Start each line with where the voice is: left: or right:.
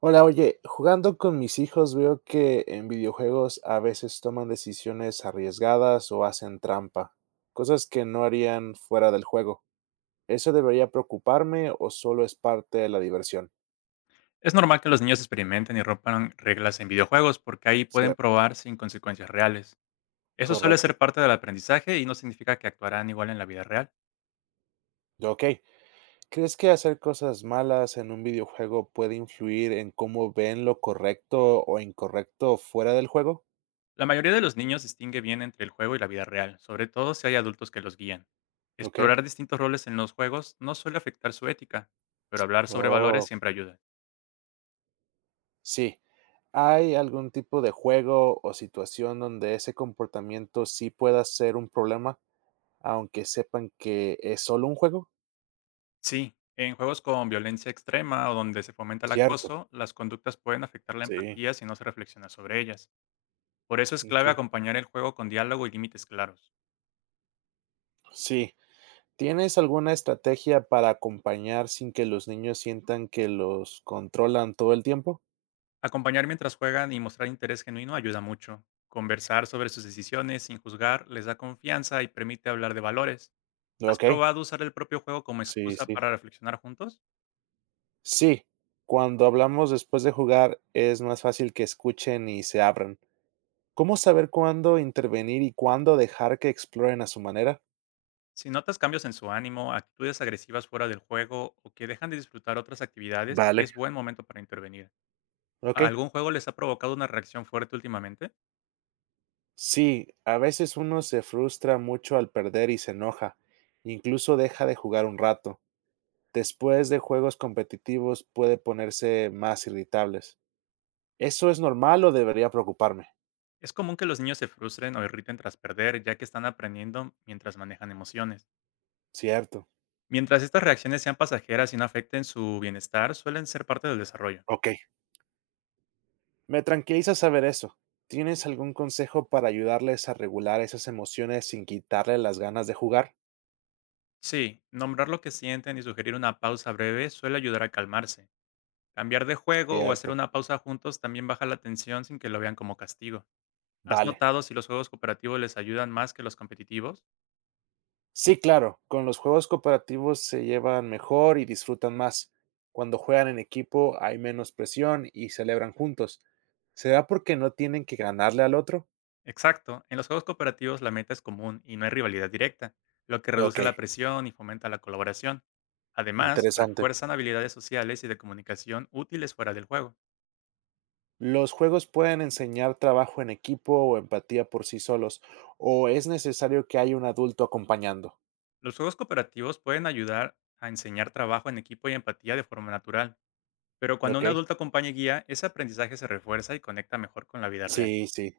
right: Hola, oye, jugando con mis hijos veo que en videojuegos a veces toman decisiones arriesgadas o hacen trampa, cosas que no harían fuera del juego. ¿Eso debería preocuparme o solo es parte de la diversión?
left: Es normal que los niños experimenten y rompan reglas en videojuegos porque ahí pueden
right: Cierto.
left: probar sin consecuencias reales. Eso suele
right: Correcto.
left: ser parte del aprendizaje y no significa que actuarán igual en la vida real.
right: Ok. ¿Crees que hacer cosas malas en un videojuego puede influir en cómo ven lo correcto o incorrecto fuera del juego?
left: La mayoría de los niños distingue bien entre el juego y la vida real, sobre todo si hay adultos que los guían.
right: Ok.
left: Explorar distintos roles en los juegos no suele afectar su ética, pero hablar sobre valores
right: Oh.
left: siempre ayuda.
right: Sí. ¿Hay algún tipo de juego o situación donde ese comportamiento sí pueda ser un problema, aunque sepan que es solo un juego?
left: Sí, en juegos con violencia extrema o donde se fomenta el
right: Cierto,
left: acoso, las conductas pueden afectar la
right: sí.
left: empatía si no se reflexiona sobre ellas. Por eso es clave
right: Okey.
left: acompañar el juego con diálogo y límites claros.
right: Sí. ¿Tienes alguna estrategia para acompañar sin que los niños sientan que los controlan todo el tiempo?
left: Acompañar mientras juegan y mostrar interés genuino ayuda mucho. Conversar sobre sus decisiones sin juzgar les da confianza y permite hablar de valores. ¿Has
right: Okey.
left: probado usar el propio juego como
right: Sí,
left: excusa
right: sí.
left: para reflexionar juntos?
right: Sí, cuando hablamos después de jugar, es más fácil que escuchen y se abran. ¿Cómo saber cuándo intervenir y cuándo dejar que exploren a su manera?
left: Si notas cambios en su ánimo, actitudes agresivas fuera del juego o que dejan de disfrutar otras actividades,
right: Vale,
left: es buen momento para intervenir.
right: ok.
left: ¿A ¿Algún juego les ha provocado una reacción fuerte últimamente?
right: Sí, a veces uno se frustra mucho al perder y se enoja, incluso deja de jugar un rato. Después de juegos competitivos puede ponerse más irritables. ¿Eso es normal o debería preocuparme?
left: Es común que los niños se frustren o irriten tras perder, ya que están aprendiendo mientras manejan emociones.
right: Cierto.
left: Mientras estas reacciones sean pasajeras y no afecten su bienestar, suelen ser parte del desarrollo.
right: Ok. Me tranquiliza saber eso. ¿Tienes algún consejo para ayudarles a regular esas emociones sin quitarle las ganas de jugar?
left: Sí, nombrar lo que sienten y sugerir una pausa breve suele ayudar a calmarse. Cambiar de juego o hacer
right: Cierto.
left: una pausa juntos también baja la tensión sin que lo vean como castigo. ¿Has
right: Vale.
left: notado si los juegos cooperativos les ayudan más que los competitivos?
right: Sí, claro, con los juegos cooperativos se llevan mejor y disfrutan más. Cuando juegan en equipo hay menos presión y celebran juntos. ¿Será porque no tienen que ganarle al otro?
left: Exacto, en los juegos cooperativos la meta es común y no hay rivalidad directa, lo que reduce
right: Ok,
left: la presión y fomenta la colaboración. Además,
right: interesante.
left: refuerzan habilidades sociales y de comunicación útiles fuera del juego.
right: ¿Los juegos pueden enseñar trabajo en equipo o empatía por sí solos? ¿O es necesario que haya un adulto acompañando?
left: Los juegos cooperativos pueden ayudar a enseñar trabajo en equipo y empatía de forma natural, pero cuando
right: Ok,
left: un adulto acompaña y guía, ese aprendizaje se refuerza y conecta mejor con la vida real.
right: sí, sí.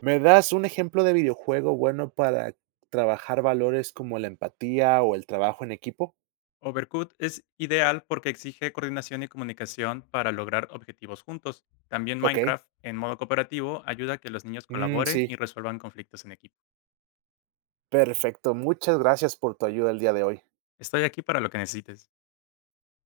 right: ¿Me das un ejemplo de videojuego bueno para trabajar valores como la empatía o el trabajo en equipo?
left: Overcooked es ideal porque exige coordinación y comunicación para lograr objetivos juntos. También
right: Ok,
left: Minecraft, en modo cooperativo, ayuda a que los niños colaboren
right: sí.
left: y resuelvan conflictos en equipo.
right: Perfecto, muchas gracias por tu ayuda el día de hoy.
left: Estoy aquí para lo que necesites.